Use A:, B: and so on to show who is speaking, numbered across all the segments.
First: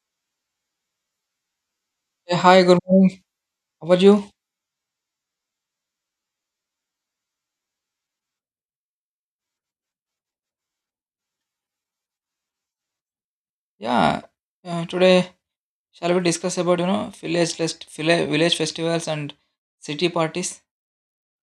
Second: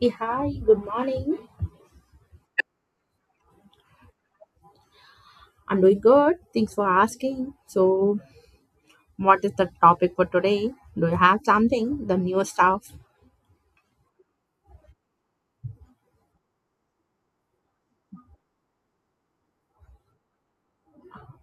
A: Yeah, hi, good morning.
B: Yeah, hi, good morning. How about you?
A: I'm doing good. Thanks for asking. So, what is the topic for today? Do you have something? The new stuff?
B: Yeah, today shall we discuss about village village festivals and city parties?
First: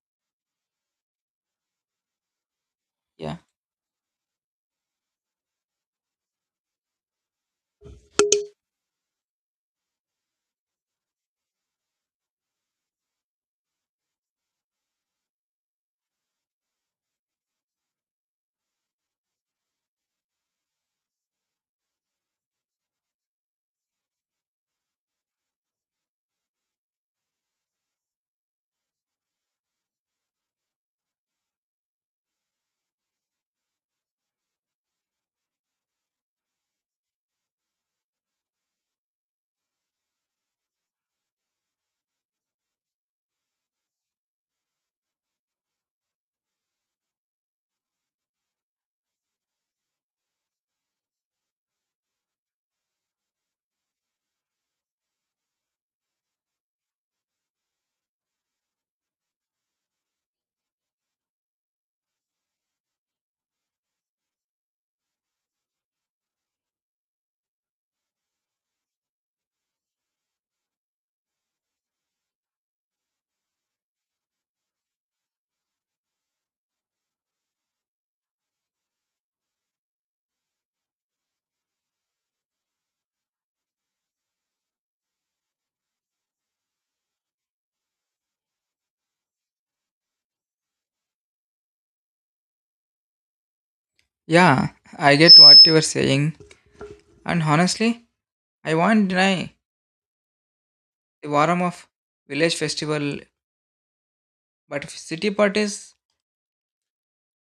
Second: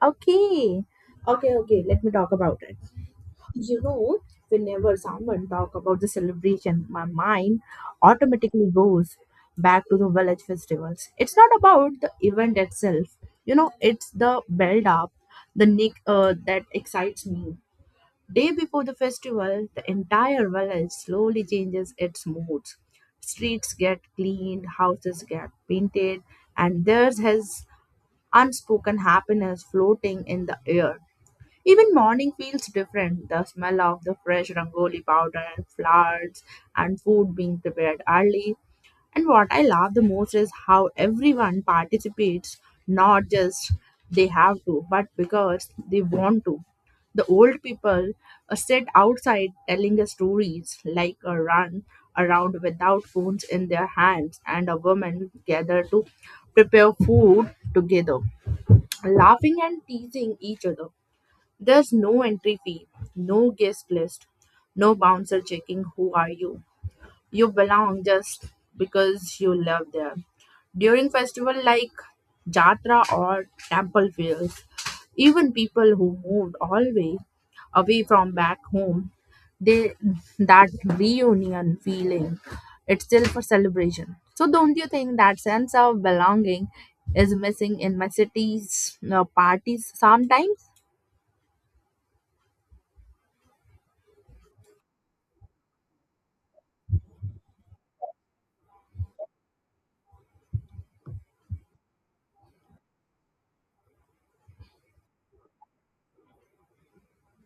A: Okay. Okay, okay. Let me talk about it.
B: Yeah,
A: You know, whenever someone talk about the celebration, my mind automatically goes back to the village festivals. It's not about the event itself. You know, it's the build up, the nick that excites me. Day before the festival, the entire village slowly changes its moods. Streets get cleaned, houses get painted, and there's his unspoken happiness floating in the air. Even morning feels different. The smell of the fresh rangoli powder and flowers and food being prepared early and what I love the most is how everyone participates, not just they have to, but because they want to. The old people sit outside telling us stories, like a run around without phones in their hands, and a woman gather to prepare food together, laughing and teasing each other. There's no entry fee, no guest list, no bouncer checking who are you you belong just because you live there. During festival like Jatra or temple fairs, even people who moved all way away from back home, they that reunion feeling, it's still for celebration. So don't you think that sense of belonging is missing in my city's parties sometimes?
B: yeah, I get what you were saying, and honestly, I won't deny the warmth of village festival, but city parties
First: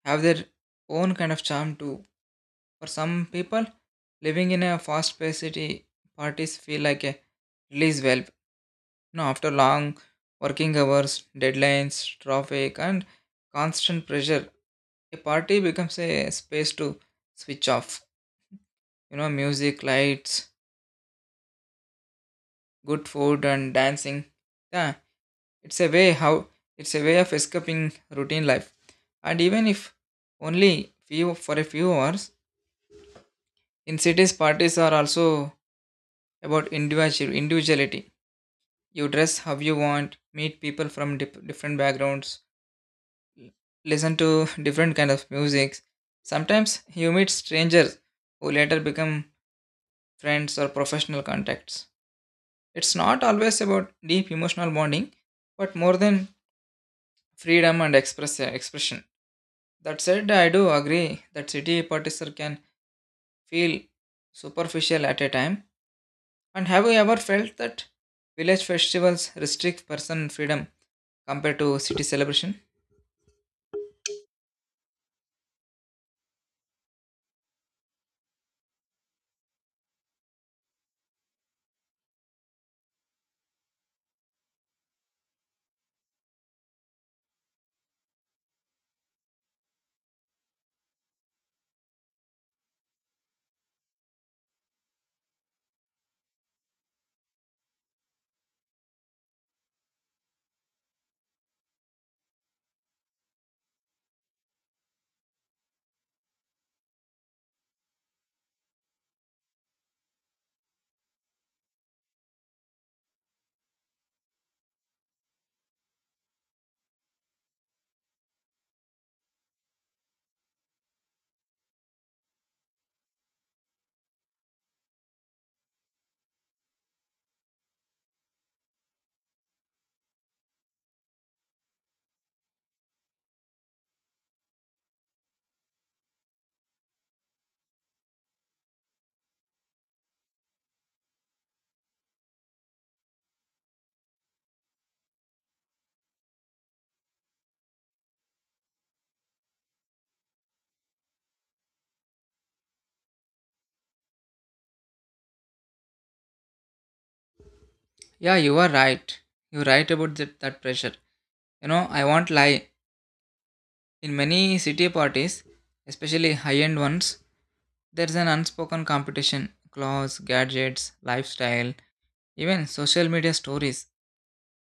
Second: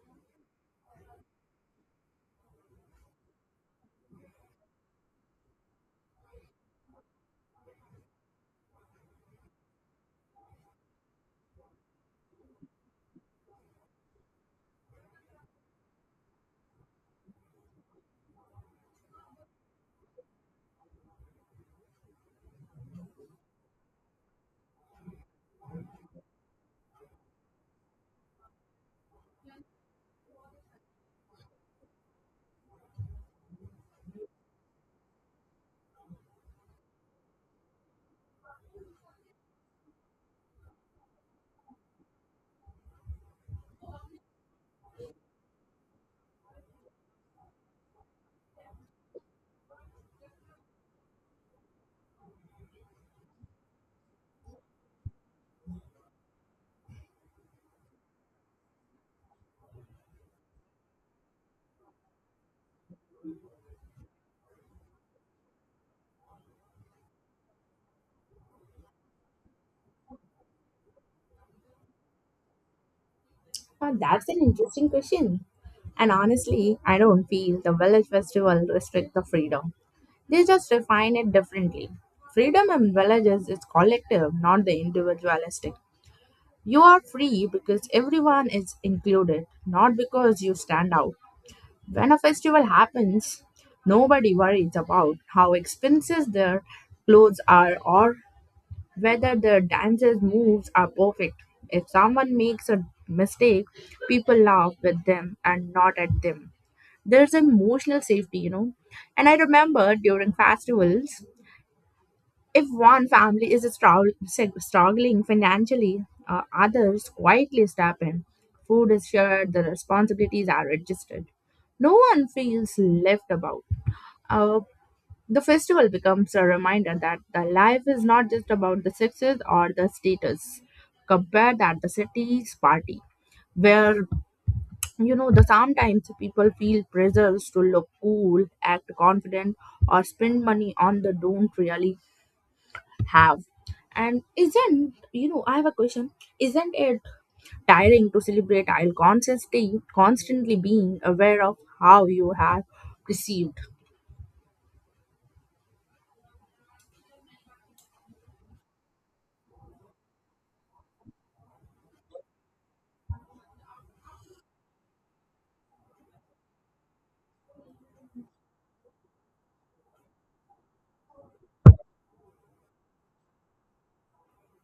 B: have their own kind of charm too. For some people, living in a fast-paced city, parties feel like a release valve. No, after long working hours, deadlines, traffic, and constant pressure, a party becomes a space to switch off. You know, music, lights, good food, and dancing. Yeah, it's a way how it's a way of escaping routine life. And even if only few for a few hours, in cities, parties are also about individuality. You dress how you want, meet people from different backgrounds, listen to different kind of music. Sometimes you meet strangers who later become friends or professional contacts. It's not always about deep emotional bonding, but more than freedom and expression. That said, I do agree that city partisan can feel superficial at a time. And have you ever felt that village festivals restrict person freedom compared to city celebration?
A: That's an interesting question. And honestly, I don't feel the village festival restrict the freedom. They just define it differently. Freedom in villages is collective, not the individualistic. You are free because everyone is included, not because you stand out. When a festival happens, nobody worries about how expensive their clothes are or whether the dancer's moves are perfect. If someone makes a mistake, people laugh with them and not at them. There's emotional safety, you know. And I remember during festivals, if one family is struggling financially, others quietly step in. Food is shared, the responsibilities are adjusted. No one feels left about. Uh, the festival becomes a reminder that the life is not just about the success or the status. Compare that the city's party, where you know the sometimes people feel pressures to look cool, act confident, or spend money on the don't really have. And isn't you know I have a question. Isn't it tiring to celebrate while constantly being aware of how you have received?
B: Yeah, you are right. You're right about that, that pressure. You know, I won't lie. In many city parties, especially high end ones, there's an unspoken competition clothes, gadgets, lifestyle, even social media stories.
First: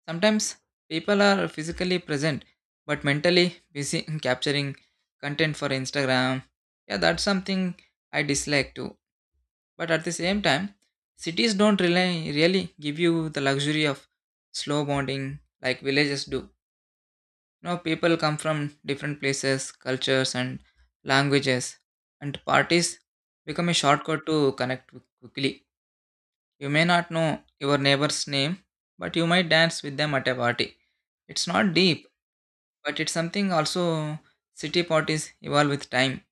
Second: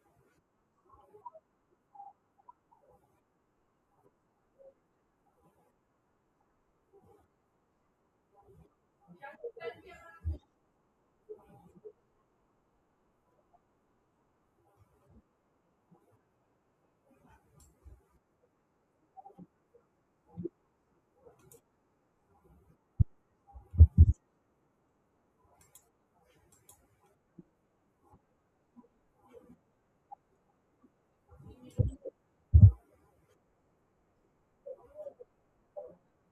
B: Sometimes people are physically present but mentally busy in capturing content for Instagram. Yeah, that's something I dislike too. But at the same time, cities don't really give you the luxury of slow bonding like villages do. You know, people come from different places, cultures, and languages, and parties become a shortcut to connect quickly. You may not know your neighbor's name, but you might dance with them at a party. It's not deep, but it's something also city parties evolve with time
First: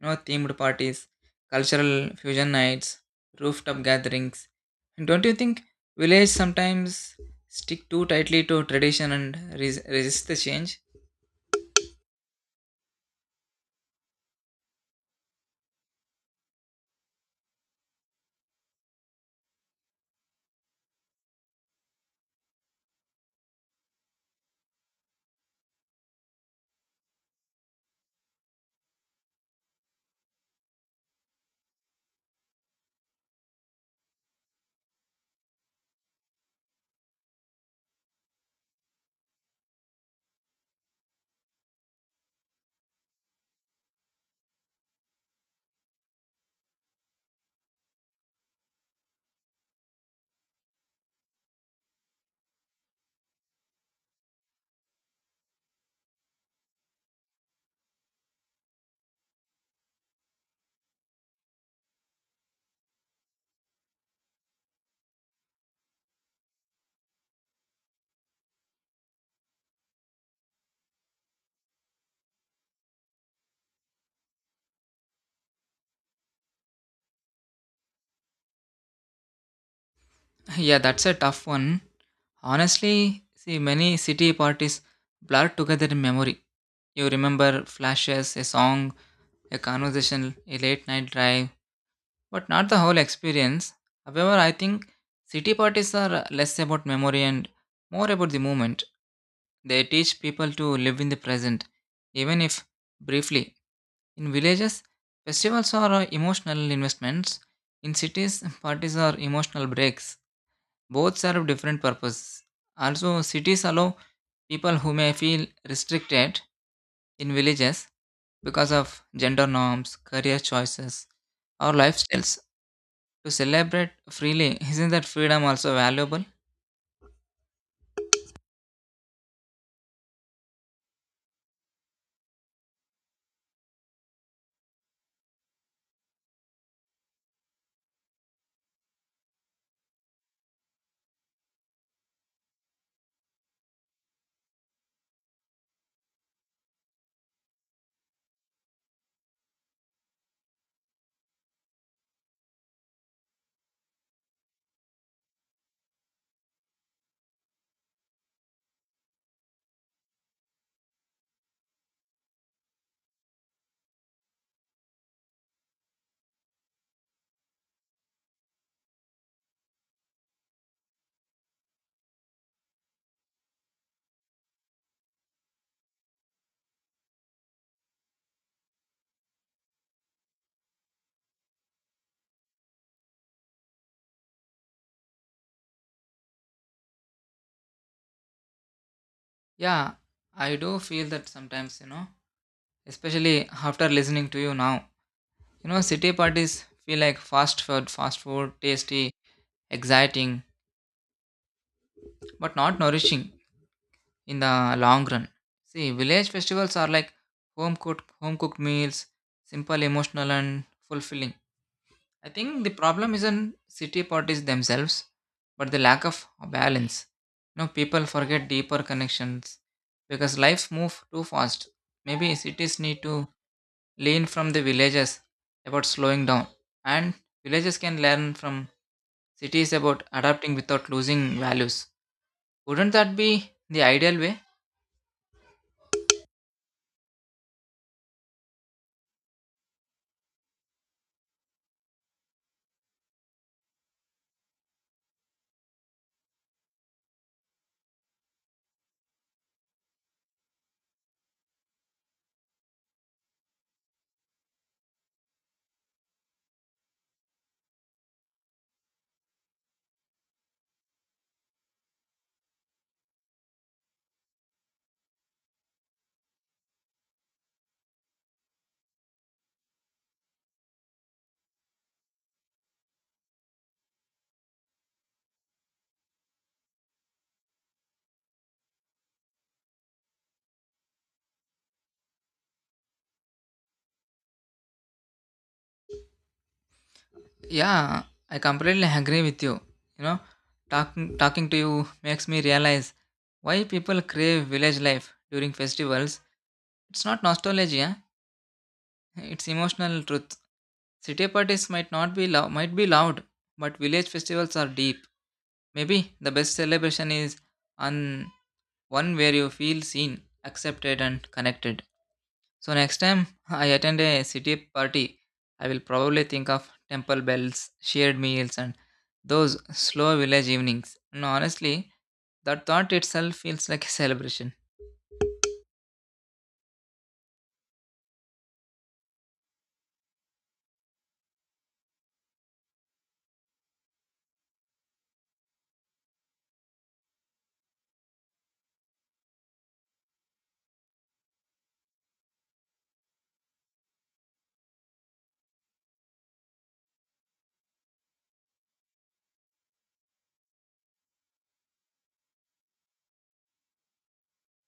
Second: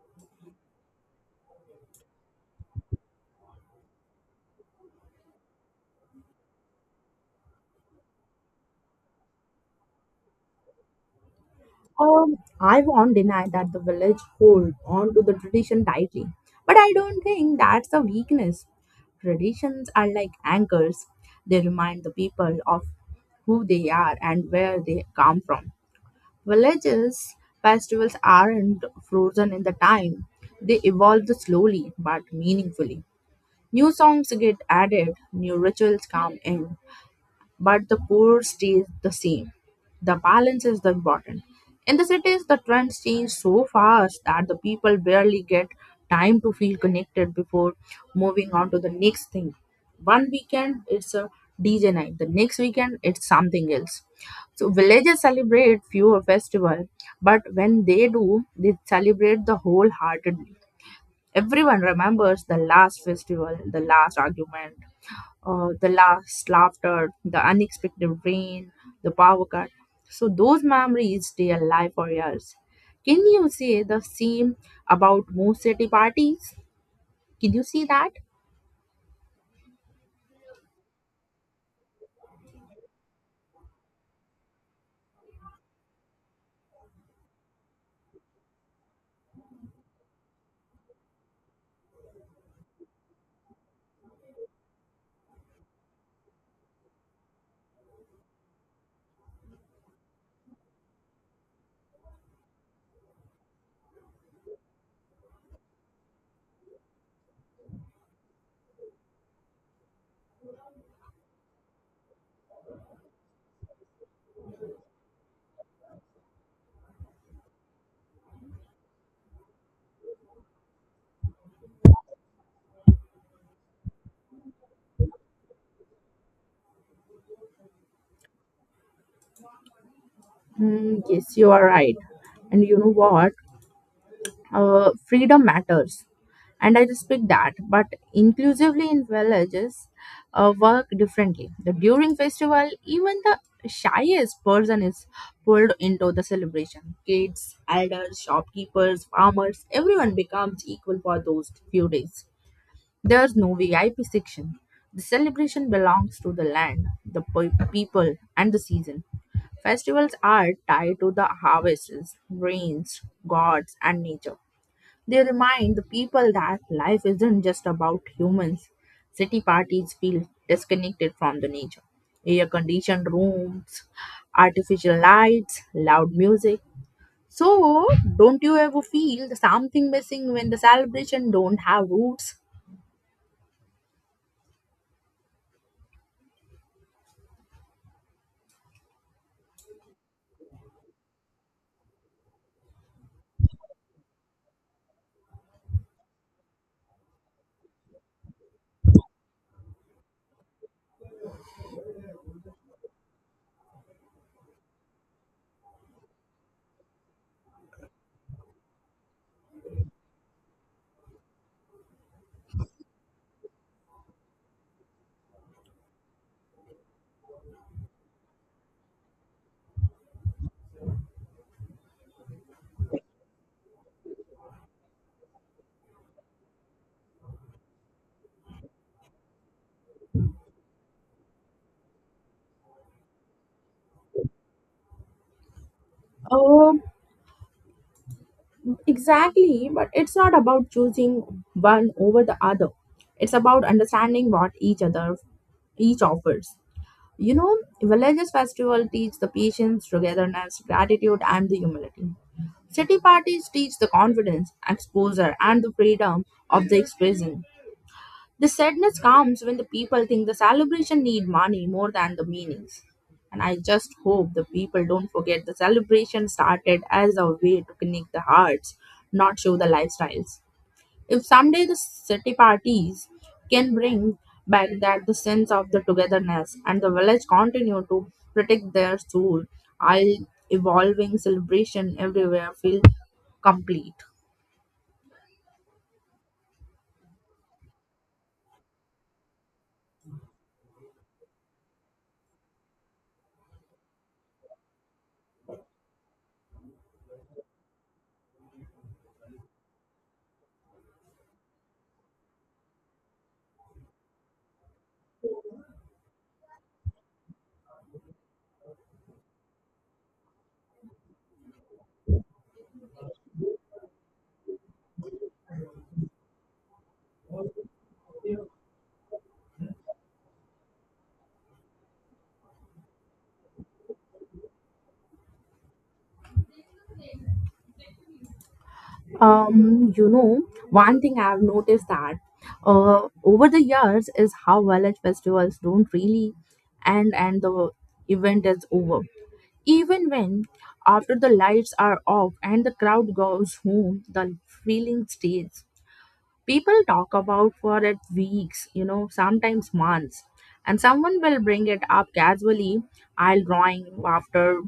B: themed parties, cultural fusion nights, rooftop gatherings. And don't you think village sometimes stick too tightly to tradition and resist the change?
A: I won't deny that the village hold on to the tradition tightly, but I don't think that's a weakness. Traditions are like anchors; they remind the people of who they are and where they come from. Villages festivals aren't frozen in the time; they evolve slowly but meaningfully. New songs get added, new rituals come in, but the core stays the same. The balance is the important. In the cities, the trends change so fast that the people barely get time to feel connected before moving on to the next thing. One weekend it's a DJ night, the next weekend it's something else. So villages celebrate fewer festival, but when they do, they celebrate the wholehearted. Everyone remembers the last festival, the last argument, the last laughter, the unexpected rain, the power cut. So those memories stay alive for years. Can you say the same about most city parties? Can you see that?
B: Yeah, that's a tough one. Honestly, see, many city parties blur together in memory. You remember flashes, a song, a conversation, a late night drive, but not the whole experience. However, I think city parties are less about memory and more about the moment. They teach people to live in the present, even if briefly. In villages, festivals are emotional investments. In cities, parties are emotional breaks. Both serve different purposes. Also, cities allow people who may feel restricted in villages because of gender norms, career choices, or lifestyles to celebrate freely. Isn't that freedom also valuable?
A: Hmm, yes, you are right. And you know what? Freedom matters and I respect that but inclusively in villages work differently the during festival even the shyest person is pulled into the celebration, kids, elders, shopkeepers, farmers, everyone becomes equal for those few days. There's no vip section. The celebration belongs to the land, the people and the season. Festivals are tied to the harvests, rains, gods, and nature. They remind the people that life isn't just about humans. City parties feel disconnected from the nature. Air conditioned rooms, artificial lights, loud music. So, don't you ever feel something missing when the celebration don't have roots?
B: Yeah, I do feel that sometimes, you know, especially after listening to you now, you know, city parties feel like fast food, tasty, exciting, but not nourishing in the long run. See, village festivals are like home cooked meals, simple, emotional, and fulfilling. I think the problem isn't city parties themselves, but the lack of balance. You know, people forget deeper connections because lives move too fast. Maybe cities need to learn from the villages about slowing down, and villages can learn from cities about adapting without losing values. Wouldn't that be the ideal way?
A: Um, exactly, but it's not about choosing one over the other. It's about understanding what each other each offers. You know, villages festival teach the patience, togetherness, gratitude, and the humility. City parties teach the confidence, exposure, and the freedom of the expression. The sadness comes when the people think the celebration need money more than the meanings. And I just hope the people don't forget the celebration started as a way to connect the hearts, not show the lifestyles. If someday the city parties can bring back that the sense of the togetherness and the village continue to protect their soul, I'll evolving celebration everywhere feel complete.
B: Yeah, I completely agree with you. You know, talking to you makes me realize why people crave village life during festivals. It's not nostalgia, it's emotional truth. City parties might not be loud, might be loud, but village festivals are deep. Maybe the best celebration is on one where you feel seen, accepted and connected. So next time I attend a city party, I will probably think of temple bells, shared meals, and those slow village evenings. No, honestly, that thought itself feels like a celebration.
A: You know, one thing I've noticed that over the years is how village festivals don't really end and the event is over. Even when after the lights are off and the crowd goes home, the feeling stays. People talk about for it weeks, you know, sometimes months, and someone will bring it up casually. I'll drawing after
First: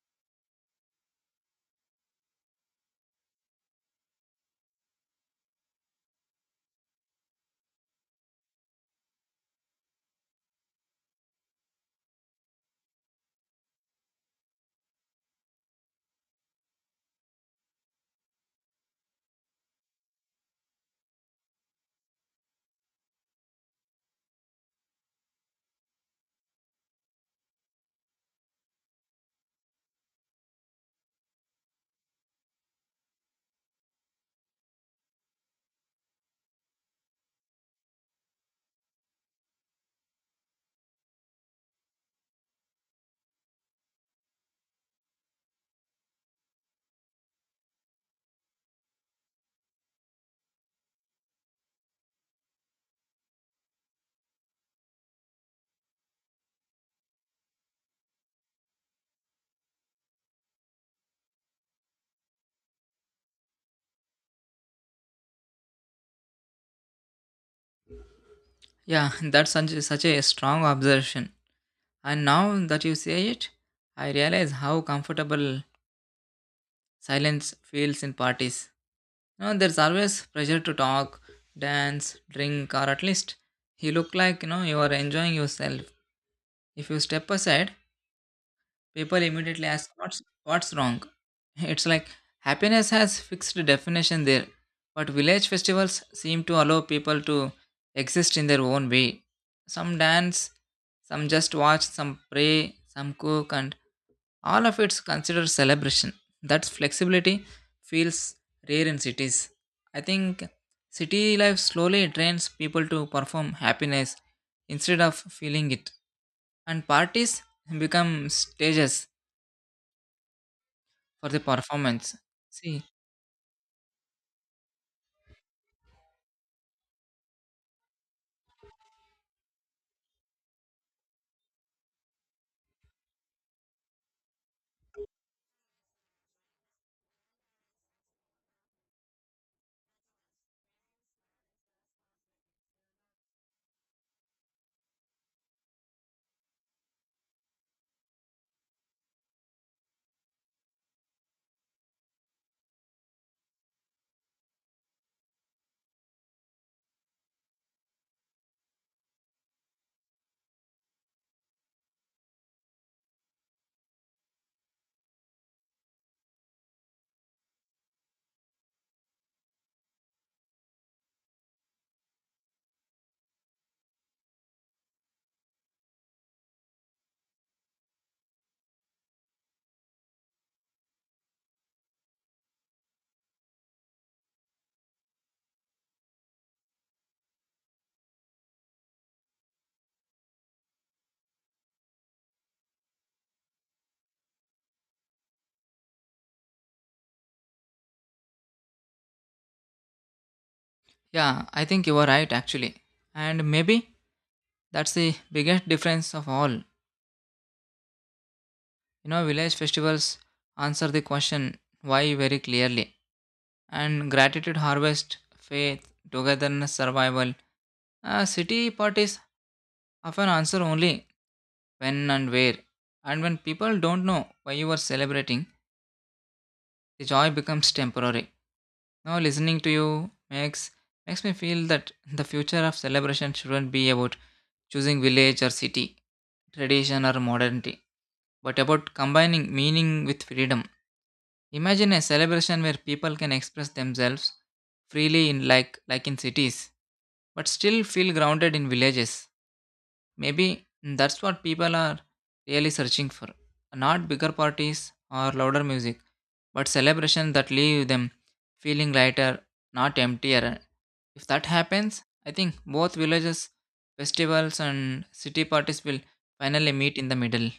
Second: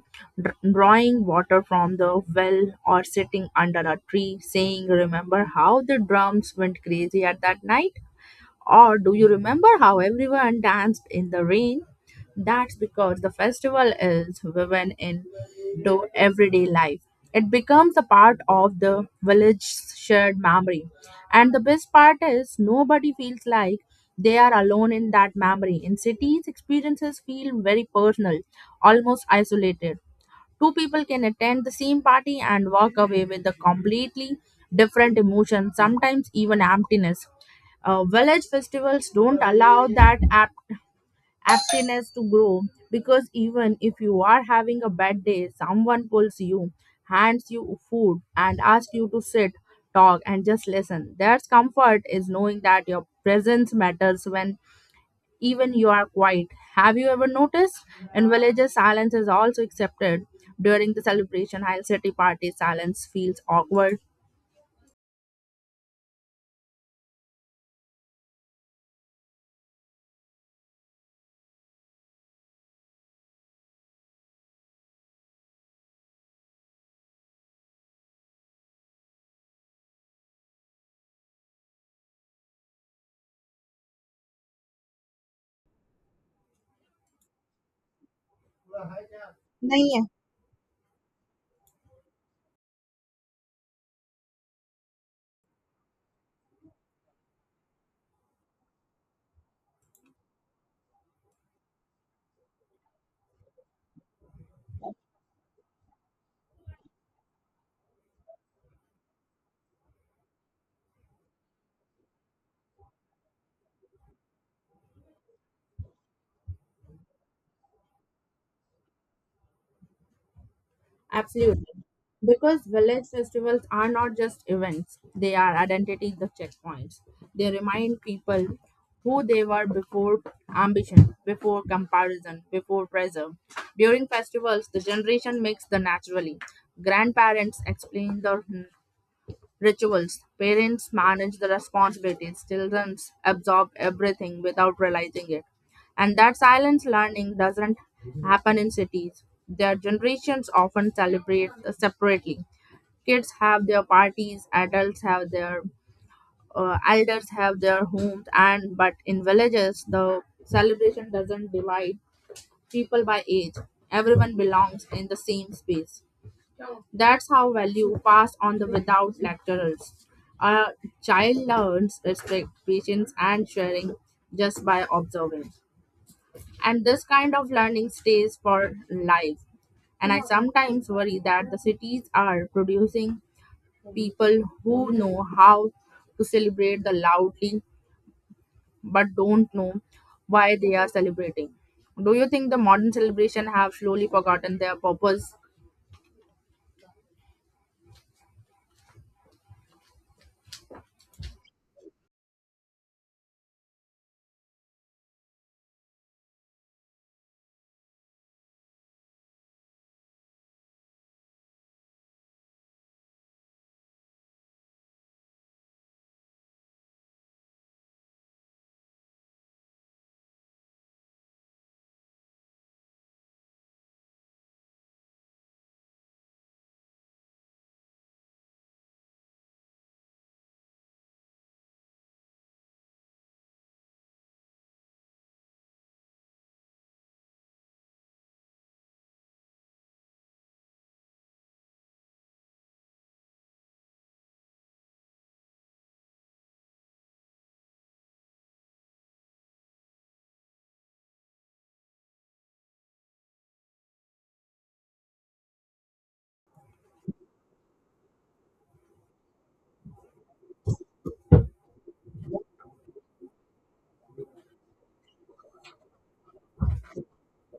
A: drawing water from the well or sitting under a tree saying, remember how the drums went crazy at that night, or do you remember how everyone danced in the rain? That's because the festival is woven into everyday life. It becomes a part of the village's shared memory. And the best part is nobody feels like they are alone in that memory. In cities, experiences feel very personal, almost isolated. Two people can attend the same party and walk away with a completely different emotion, sometimes even emptiness. Village festivals don't allow that aptness to grow because even if you are having a bad day, someone pulls you, hands you food, and asks you to sit, talk, and just listen. There's comfort is knowing that your presence matters when even you are quiet. Have you ever noticed? In villages, silence is also accepted. During the celebration, while city parties, silence feels awkward.
B: Yeah, that's such a strong observation. And now that you say it, I realize how comfortable silence feels in parties. You know, there's always pressure to talk, dance, drink, or at least you look like you are enjoying yourself. If you step aside, people immediately ask,
A: नहीं है.
B: what's wrong? It's like happiness has fixed definition there, but village festivals seem to allow people to exist in their own way. Some dance, some just watch, some pray, some cook, and all of it's considered celebration. That flexibility feels rare in cities. I think city life slowly trains people to perform happiness instead of feeling it, and parties become stages for the
A: Absolutely.
B: performance.
A: Because
B: See,
A: village festivals are not just events, they are identities of checkpoints. They remind people who they were before ambition, before comparison, before pressure. During festivals, the generation makes the naturally. Grandparents explain the rituals. Parents manage the responsibilities. Children absorb everything without realizing it. And that silent learning doesn't happen in cities. Their generations often celebrate separately. Kids have their parties, adults have their elders have their homes, and but in villages the celebration doesn't divide people by age. Everyone belongs in the same space. That's how value passed on the without lecturers. A child learns respect, patience, and sharing just by observing. And this kind of learning stays for life. And I sometimes worry that the cities are producing people who know how to celebrate the loudly but don't know why they are celebrating. Do you think the modern celebration have slowly forgotten their purpose?
B: yeah, I think you are right actually. And maybe that's the biggest difference of all. You know, village festivals answer the question why very clearly. And gratitude, harvest, faith, togetherness, survival. City parties often answer only when and where. And when people don't know why you are celebrating, the joy becomes temporary. Now listening to you makes makes me feel that the future of celebration shouldn't be about choosing village or city, tradition or modernity, but about combining meaning with freedom. Imagine a celebration where people can express themselves freely in like in cities, but still feel grounded in villages. Maybe that's what people are really searching for. Not bigger parties or louder music, but celebrations that leave them feeling lighter, not emptier. If that happens, I think both villages, festivals, and city parties will finally meet in the middle.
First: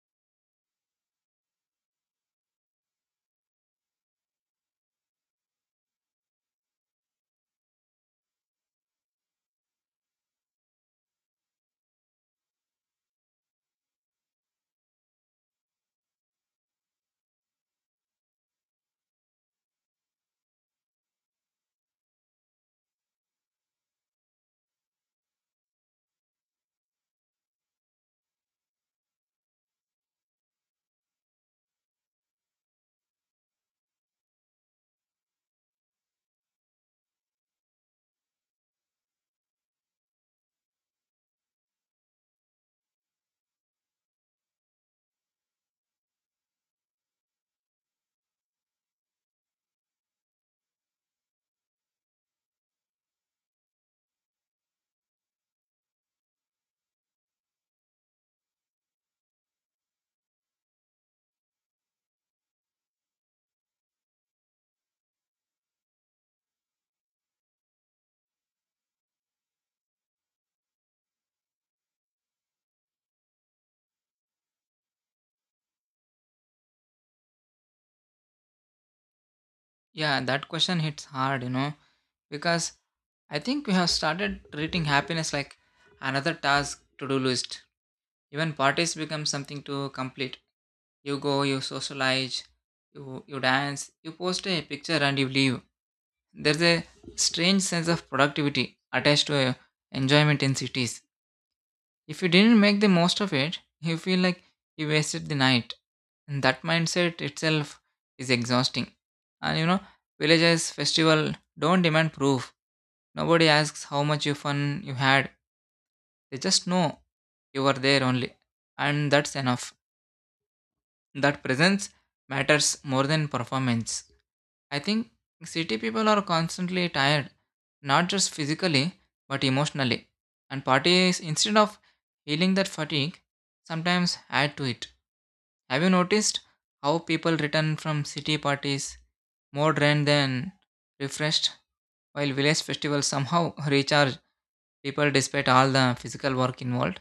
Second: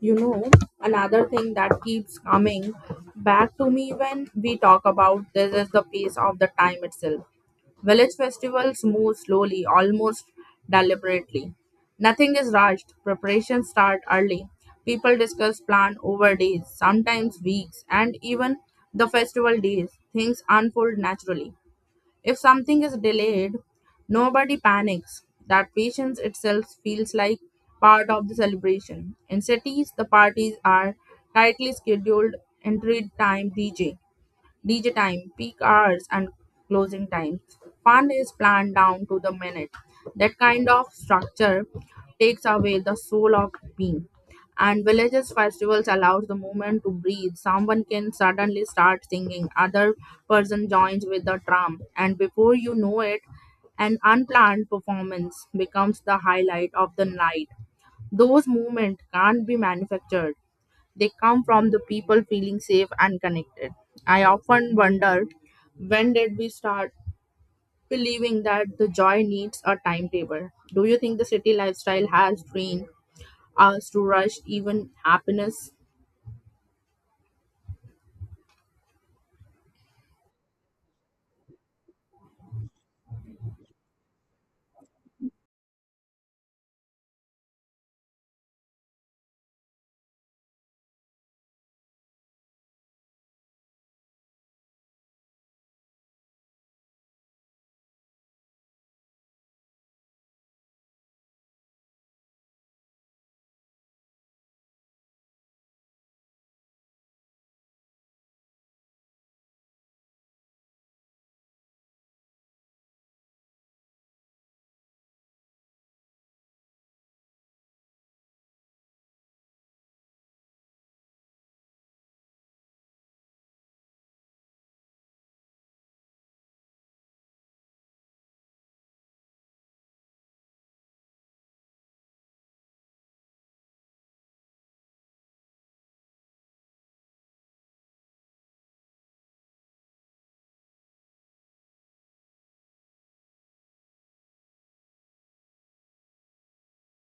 A: You know, another thing that keeps coming back to me when we talk about this is the pace of the time itself. Village festivals move slowly, almost deliberately. Nothing is rushed. Preparations start early. People discuss plan over days, sometimes weeks, and even the festival days. Things unfold naturally. If something is delayed, nobody panics. That patience itself feels like part of the celebration. In cities, the parties are tightly scheduled, entry time, DJ. DJ time, peak hours, and closing times. Fun is planned down to the minute. That kind of structure takes away the soul of being. And villages festivals allows the moment to breathe. Someone can suddenly start singing, other person joins with the drum, and before you know it, an unplanned performance becomes the highlight of the night. Those moments can't be manufactured. They come from the people feeling safe and connected. I often wonder, when did we start believing that the joy needs a timetable? Do you think the city lifestyle has trained us to rush even happiness?
B: Yeah, that question hits hard, you know, because I think we have started treating happiness like another task to do list. Even parties become something to complete. You go, you socialize, you dance, you post a picture and you leave. There's a strange sense of productivity attached to enjoyment in cities. If you didn't make the most of it, you feel like you wasted the night. And that mindset itself is exhausting. And you know, villages festival don't demand proof. Nobody asks how much you fun you had. They just know you were there only. And that's enough, that presence matters more than performance. I think city people are constantly tired, not just physically, but emotionally. And parties, instead of healing that fatigue, sometimes add to it. Have you noticed how people return from city parties more drained than refreshed, while village festivals somehow recharge people despite all the physical work involved?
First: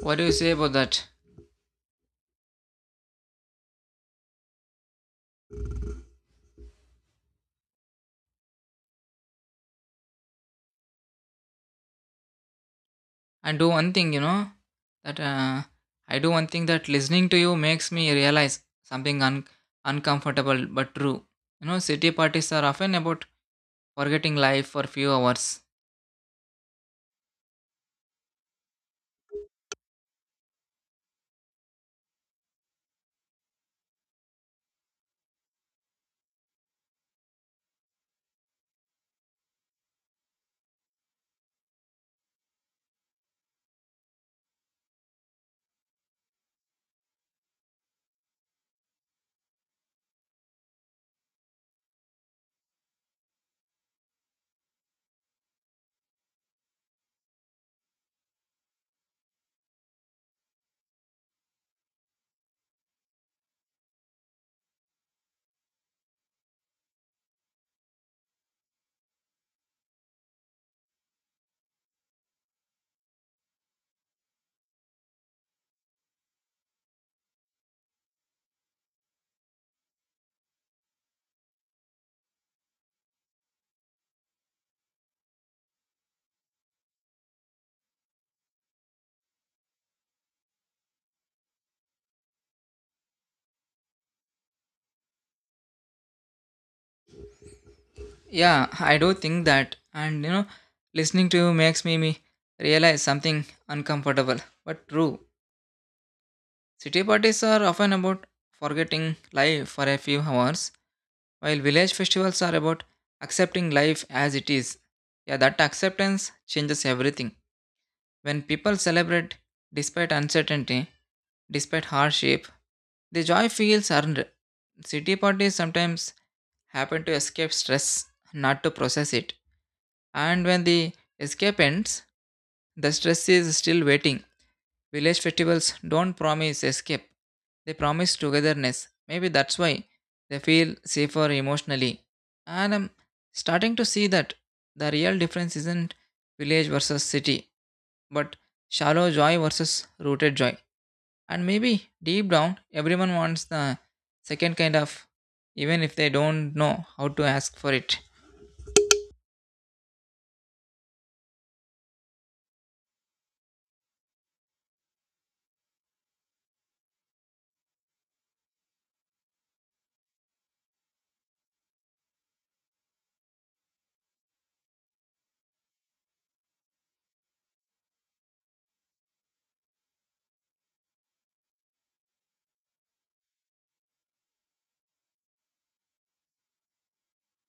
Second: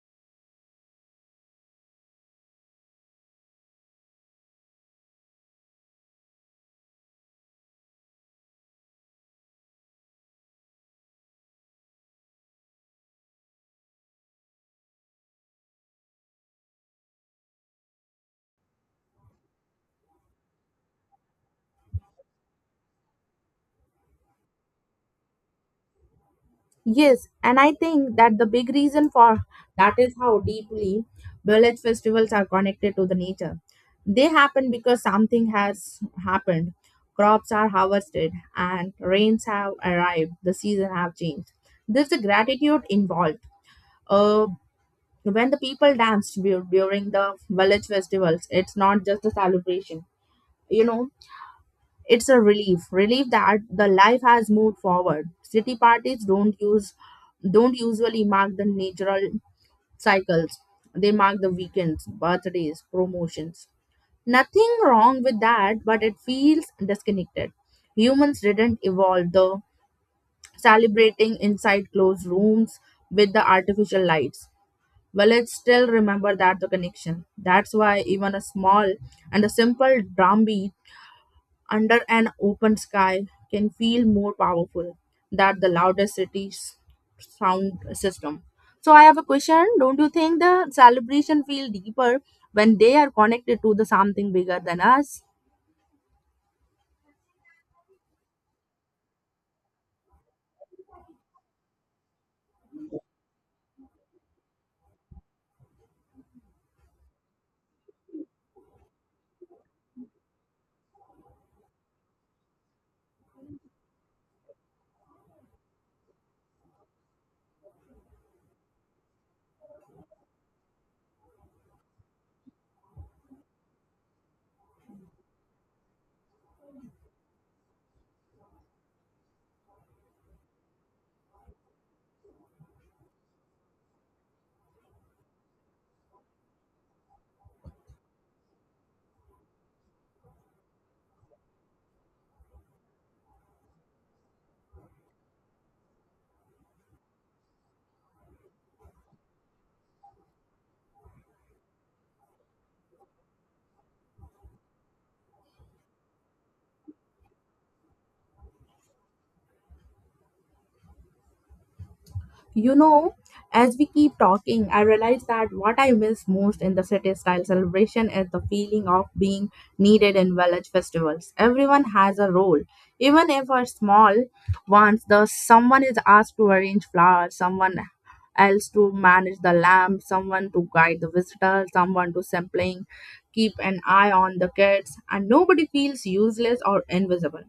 B: What do you say about that? And do one thing, you know, that I do one thing that listening to you makes me realize something uncomfortable but true. You know, city parties are often about forgetting life for few hours.
A: Yes, and I think that the big reason for that is how deeply village festivals are connected to the nature. They happen because something has happened. Crops are harvested and rains have arrived. The season have changed. There's a gratitude involved. Uh, when the people dance during the village festivals, it's not just a celebration. You know, it's a relief, relief that the life has moved forward. City parties don't usually mark the natural cycles. They mark the weekends, birthdays, promotions. Nothing wrong with that, but it feels disconnected. Humans didn't evolve the celebrating inside closed rooms with the artificial lights. Well, it still remember that the connection. That's why even a small and a simple drumbeat under an open sky can feel more powerful than the loudest city's sound system. So I have a question. Don't you think the celebration feel deeper when they are connected to the something bigger than us?
B: Yeah, I do think that. And you know, listening to you makes me realize something uncomfortable but true. City parties are often about forgetting life for a few hours, while village festivals are about accepting life as it is. Yeah, that acceptance changes everything. When people celebrate despite uncertainty, despite hardship, the joy feels earned. City parties sometimes happen to escape stress, not to process it. And when the escape ends, the stress is still waiting. Village festivals don't promise escape, they promise togetherness. Maybe that's why they feel safer emotionally. And I'm starting to see that the real difference isn't village versus city, but shallow joy versus rooted joy. And maybe deep down, everyone wants the second kind of, even if they don't know how to ask for it.
A: You know, as we keep talking, I realize that what I miss most in the city style celebration is the feeling of being needed in village festivals. Everyone has a role. Even if a small ones, the someone is asked to arrange flowers, someone else to manage the lamp, someone to guide the visitors, someone to sampling, keep an eye on the kids, and nobody feels useless or invisible.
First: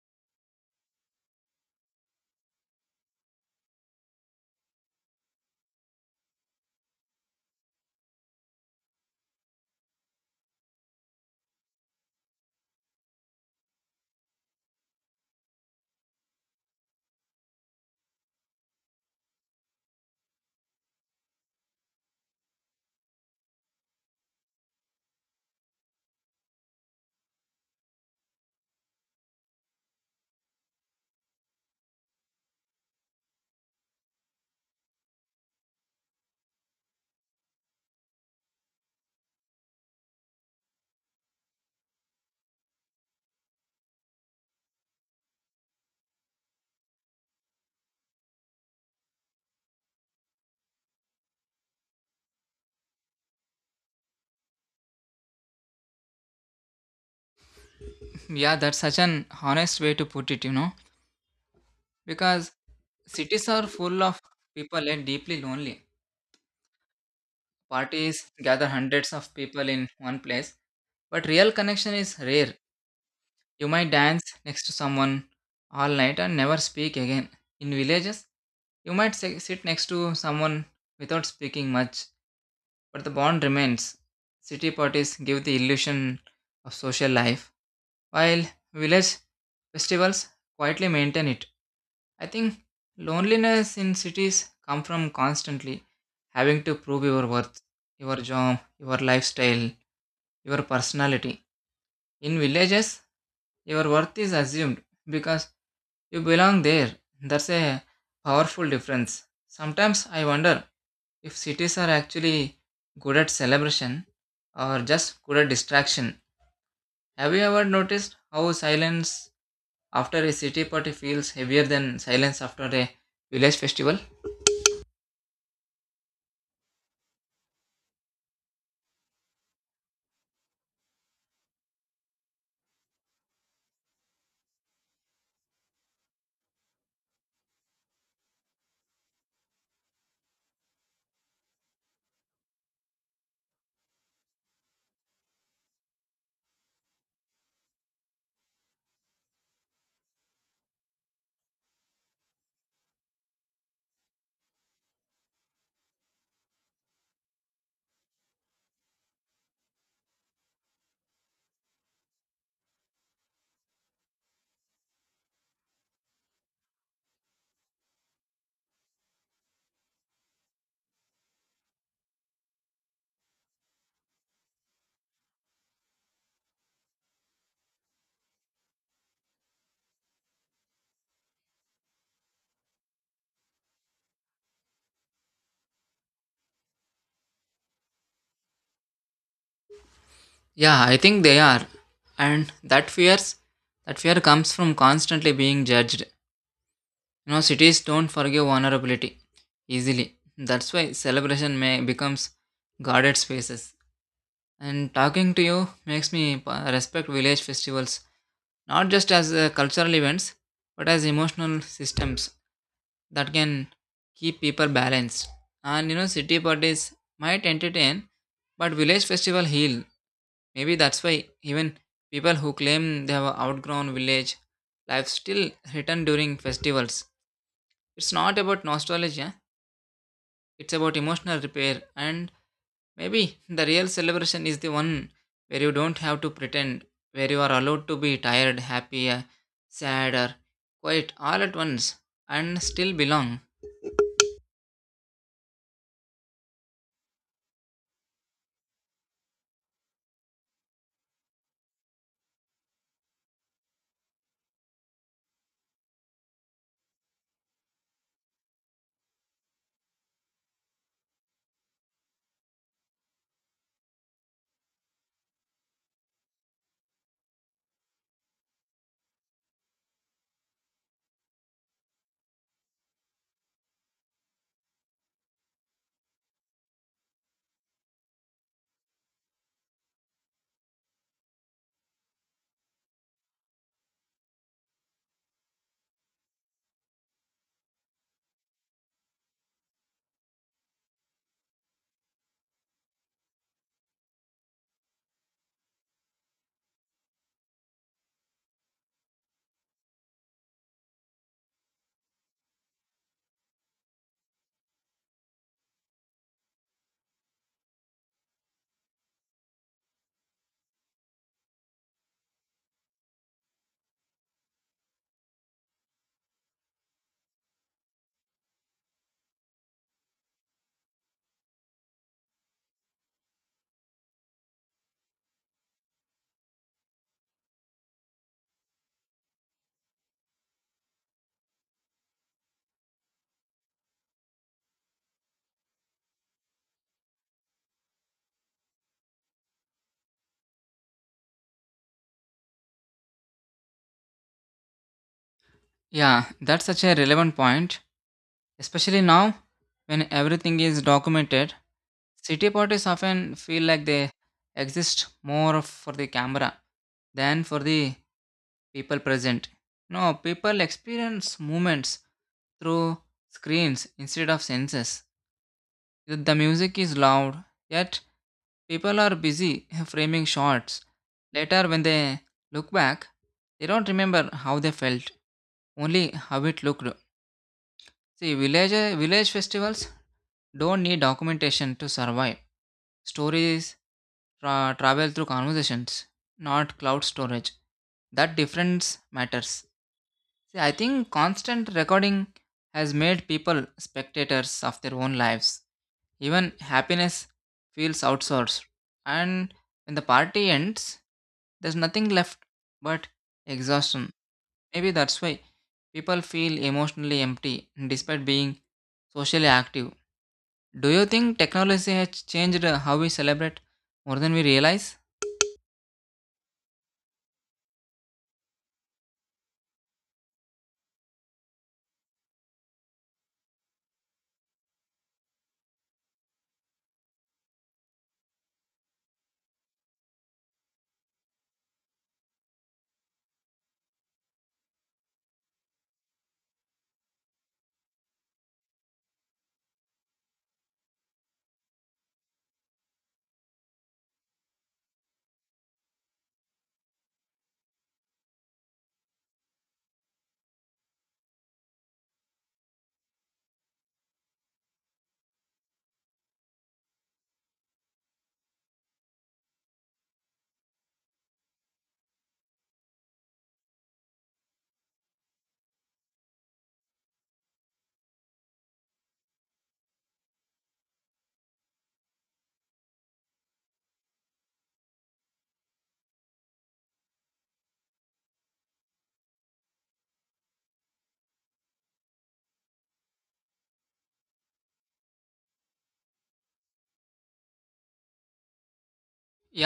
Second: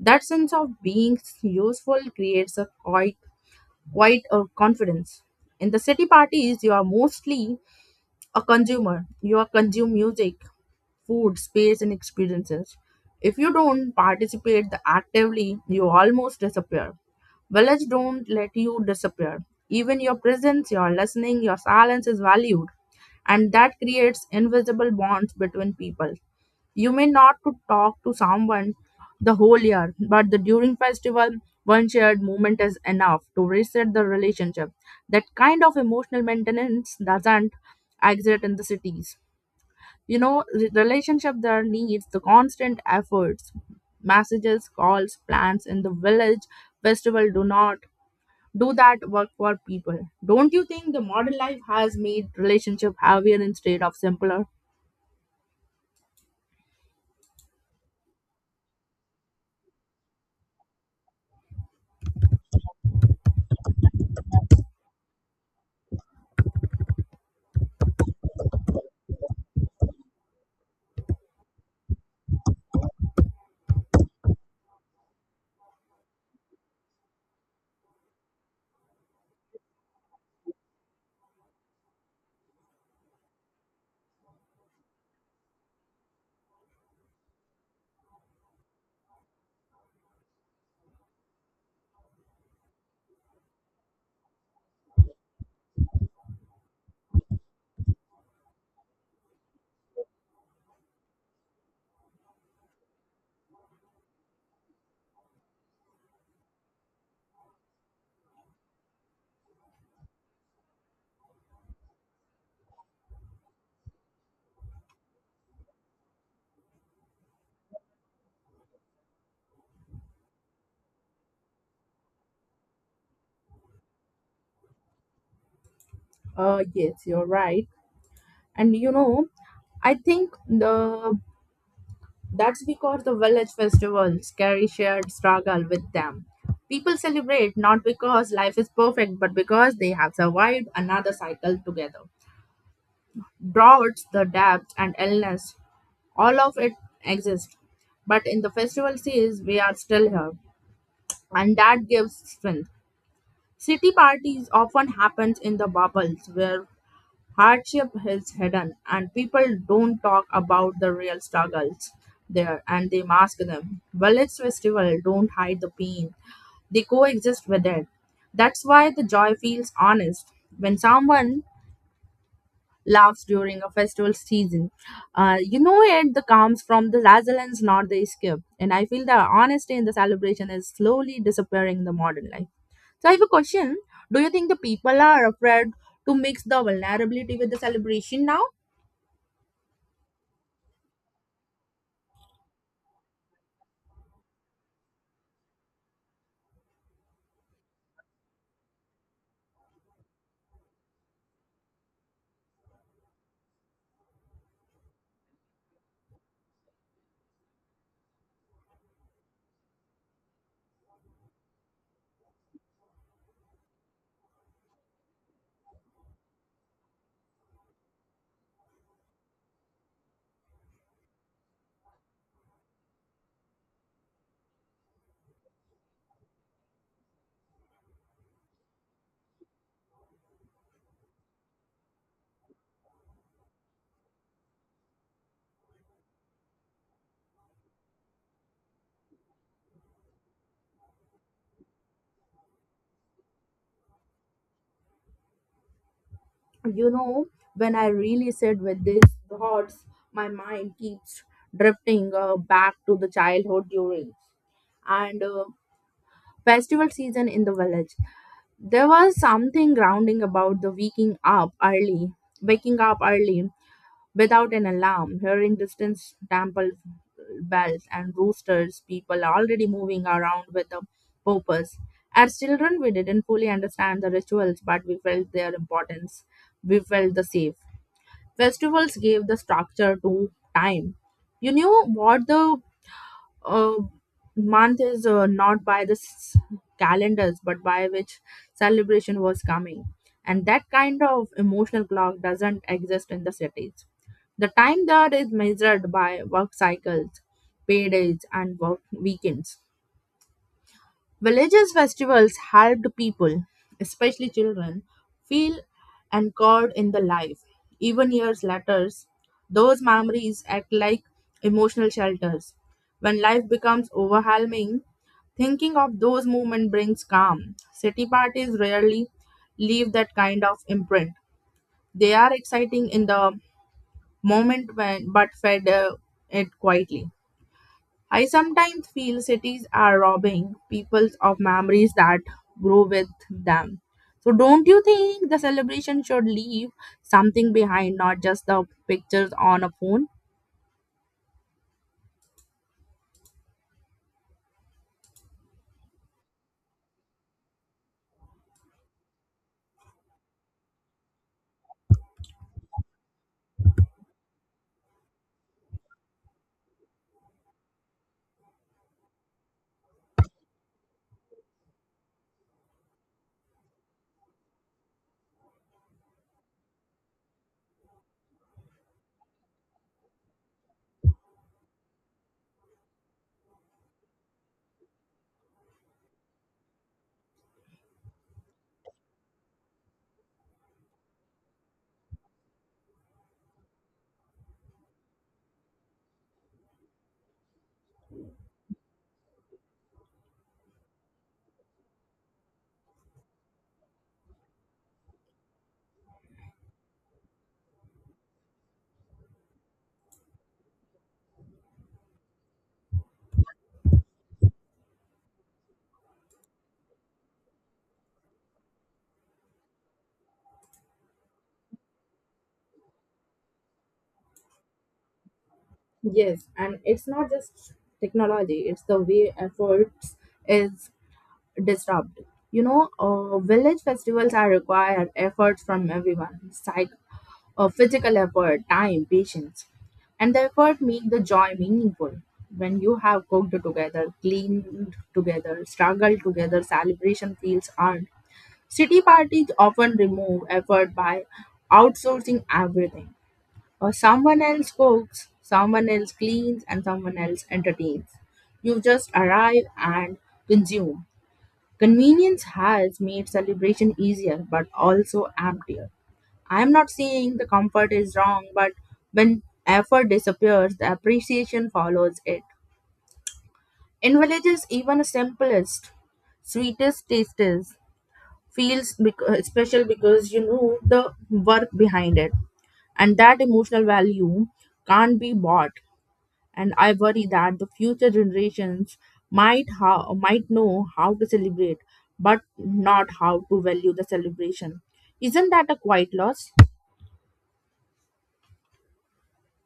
A: That sense of being useful creates a quiet Quite a confidence. In the city parties, you are mostly a consumer. You are consume music, food, space, and experiences. If you don't participate actively, you almost disappear. Village don't let you disappear. Even your presence, your listening, your silence is valued, and that creates invisible bonds between people. You may not to talk to someone the whole year, but the during festival, one shared moment is enough to reset the relationship. That kind of emotional maintenance doesn't exist in the cities. You know, the relationship there needs the constant efforts, messages, calls, plans in the village festival do not do that work for people. Don't you think the modern life has made relationship heavier instead of simpler?
B: Yeah, that's such an honest way to put it, you know, because cities are full of people and deeply lonely. Parties gather hundreds of people in one place, but real connection is rare. You might dance next to someone all night and never speak again. In villages, you might sit next to someone without speaking much, but the bond remains. City parties give the illusion of social life, while village festivals quietly maintain it. I think loneliness in cities comes from constantly having to prove your worth, your job, your lifestyle, your personality. In villages, your worth is assumed because you belong there. That's a powerful difference. Sometimes I wonder if cities are actually good at celebration or just good at distraction. Have you ever noticed how silence after a city party feels heavier than silence after a village festival?
A: Yes, you're right. And you know, I think the that's because the village festivals carry shared struggle with them. People celebrate not because life is perfect but because they have survived another cycle together. Droughts, the depth, and illness, all of it exists, but in the festival seas we are still here, and that gives strength. City parties often happens in the bubbles where hardship is hidden, and people don't talk about the real struggles there and they mask them. Village festival don't hide the pain, they coexist with it. That's why the joy feels honest. When someone laughs during a festival season. You know it that comes from the resilience, not the escape. And I feel the honesty in the celebration is slowly disappearing in the modern life. So I have a question. Do you think the people are afraid to mix the vulnerability with the celebration now?
B: Yeah, I think they are. And that fear comes from constantly being judged. You know, cities don't forgive vulnerability easily. That's why celebration may becomes guarded spaces. And talking to you makes me respect village festivals not just as cultural events but as emotional systems that can keep people balanced. And you know, city parties might entertain, but village festival heal. Maybe that's why even people who claim they have outgrown village life still return during festivals. It's not about nostalgia, it's about emotional repair. And maybe the real celebration is the one where you don't have to pretend, where you are allowed to be tired, happy, sad, or quiet all at once and still belong.
A: You know, when I really sit with these thoughts, my mind keeps drifting back to the childhood during and festival season in the village. There was something grounding about the waking up early without an alarm, hearing distant temple bells and roosters, people already moving around with a purpose. As children, we didn't fully understand the rituals, but we felt their importance. We felt the safe. Festivals gave the structure to time. You knew what the uh, month is not by the calendars but by which celebration was coming, and that kind of emotional clock doesn't exist in the cities. The time there is measured by work cycles, paydays, and work weekends. Villages' festivals helped people, especially children, feel anchored in the life. Even years later, those memories act like emotional shelters. When life becomes overwhelming, thinking of those moments brings calm. City parties rarely leave that kind of imprint. They are exciting in the moment when, but fade it quietly. I sometimes feel cities are robbing people of memories that grow with them. So, don't you think the celebration should leave something behind, not just the pictures on a phone?
B: Yeah, that's such a relevant point, especially now when everything is documented. City parties often feel like they exist more for the camera than for the people present. No, people experience movements through screens instead of senses. Yet the music is loud, yet people are busy framing shots. Later, when they look back, they don't remember how they felt, only how it looked. See, village festivals don't need documentation to survive. Stories travel through conversations, not cloud storage. That difference matters. See, I think constant recording has made people spectators of their own lives. Even happiness feels outsourced. And when the party ends, there's nothing left but exhaustion. Maybe that's why people feel emotionally empty despite being socially active. Do you think technology has changed how we celebrate more than we realize?
A: Yes, and it's not just technology, it's the way efforts is disrupt. You know, village festivals are require effort from everyone, physical effort, time, patience, and the effort make the joy meaningful. When you have cooked together, cleaned together, struggled together, celebration feels earned. City parties often remove effort by outsourcing everything. Someone else cooks, someone else cleans, and someone else entertains. You just arrive and consume. Convenience has made celebration easier but also emptier. I'm not saying the comfort is wrong, but when effort disappears, the appreciation follows it. In villages, even the simplest, sweetest tastes feels special because you know the work behind it, and that emotional value can't be bought. And I worry that the future generations might how might know how to celebrate, but not how to value the celebration. Isn't that a quiet loss?
B: Yeah,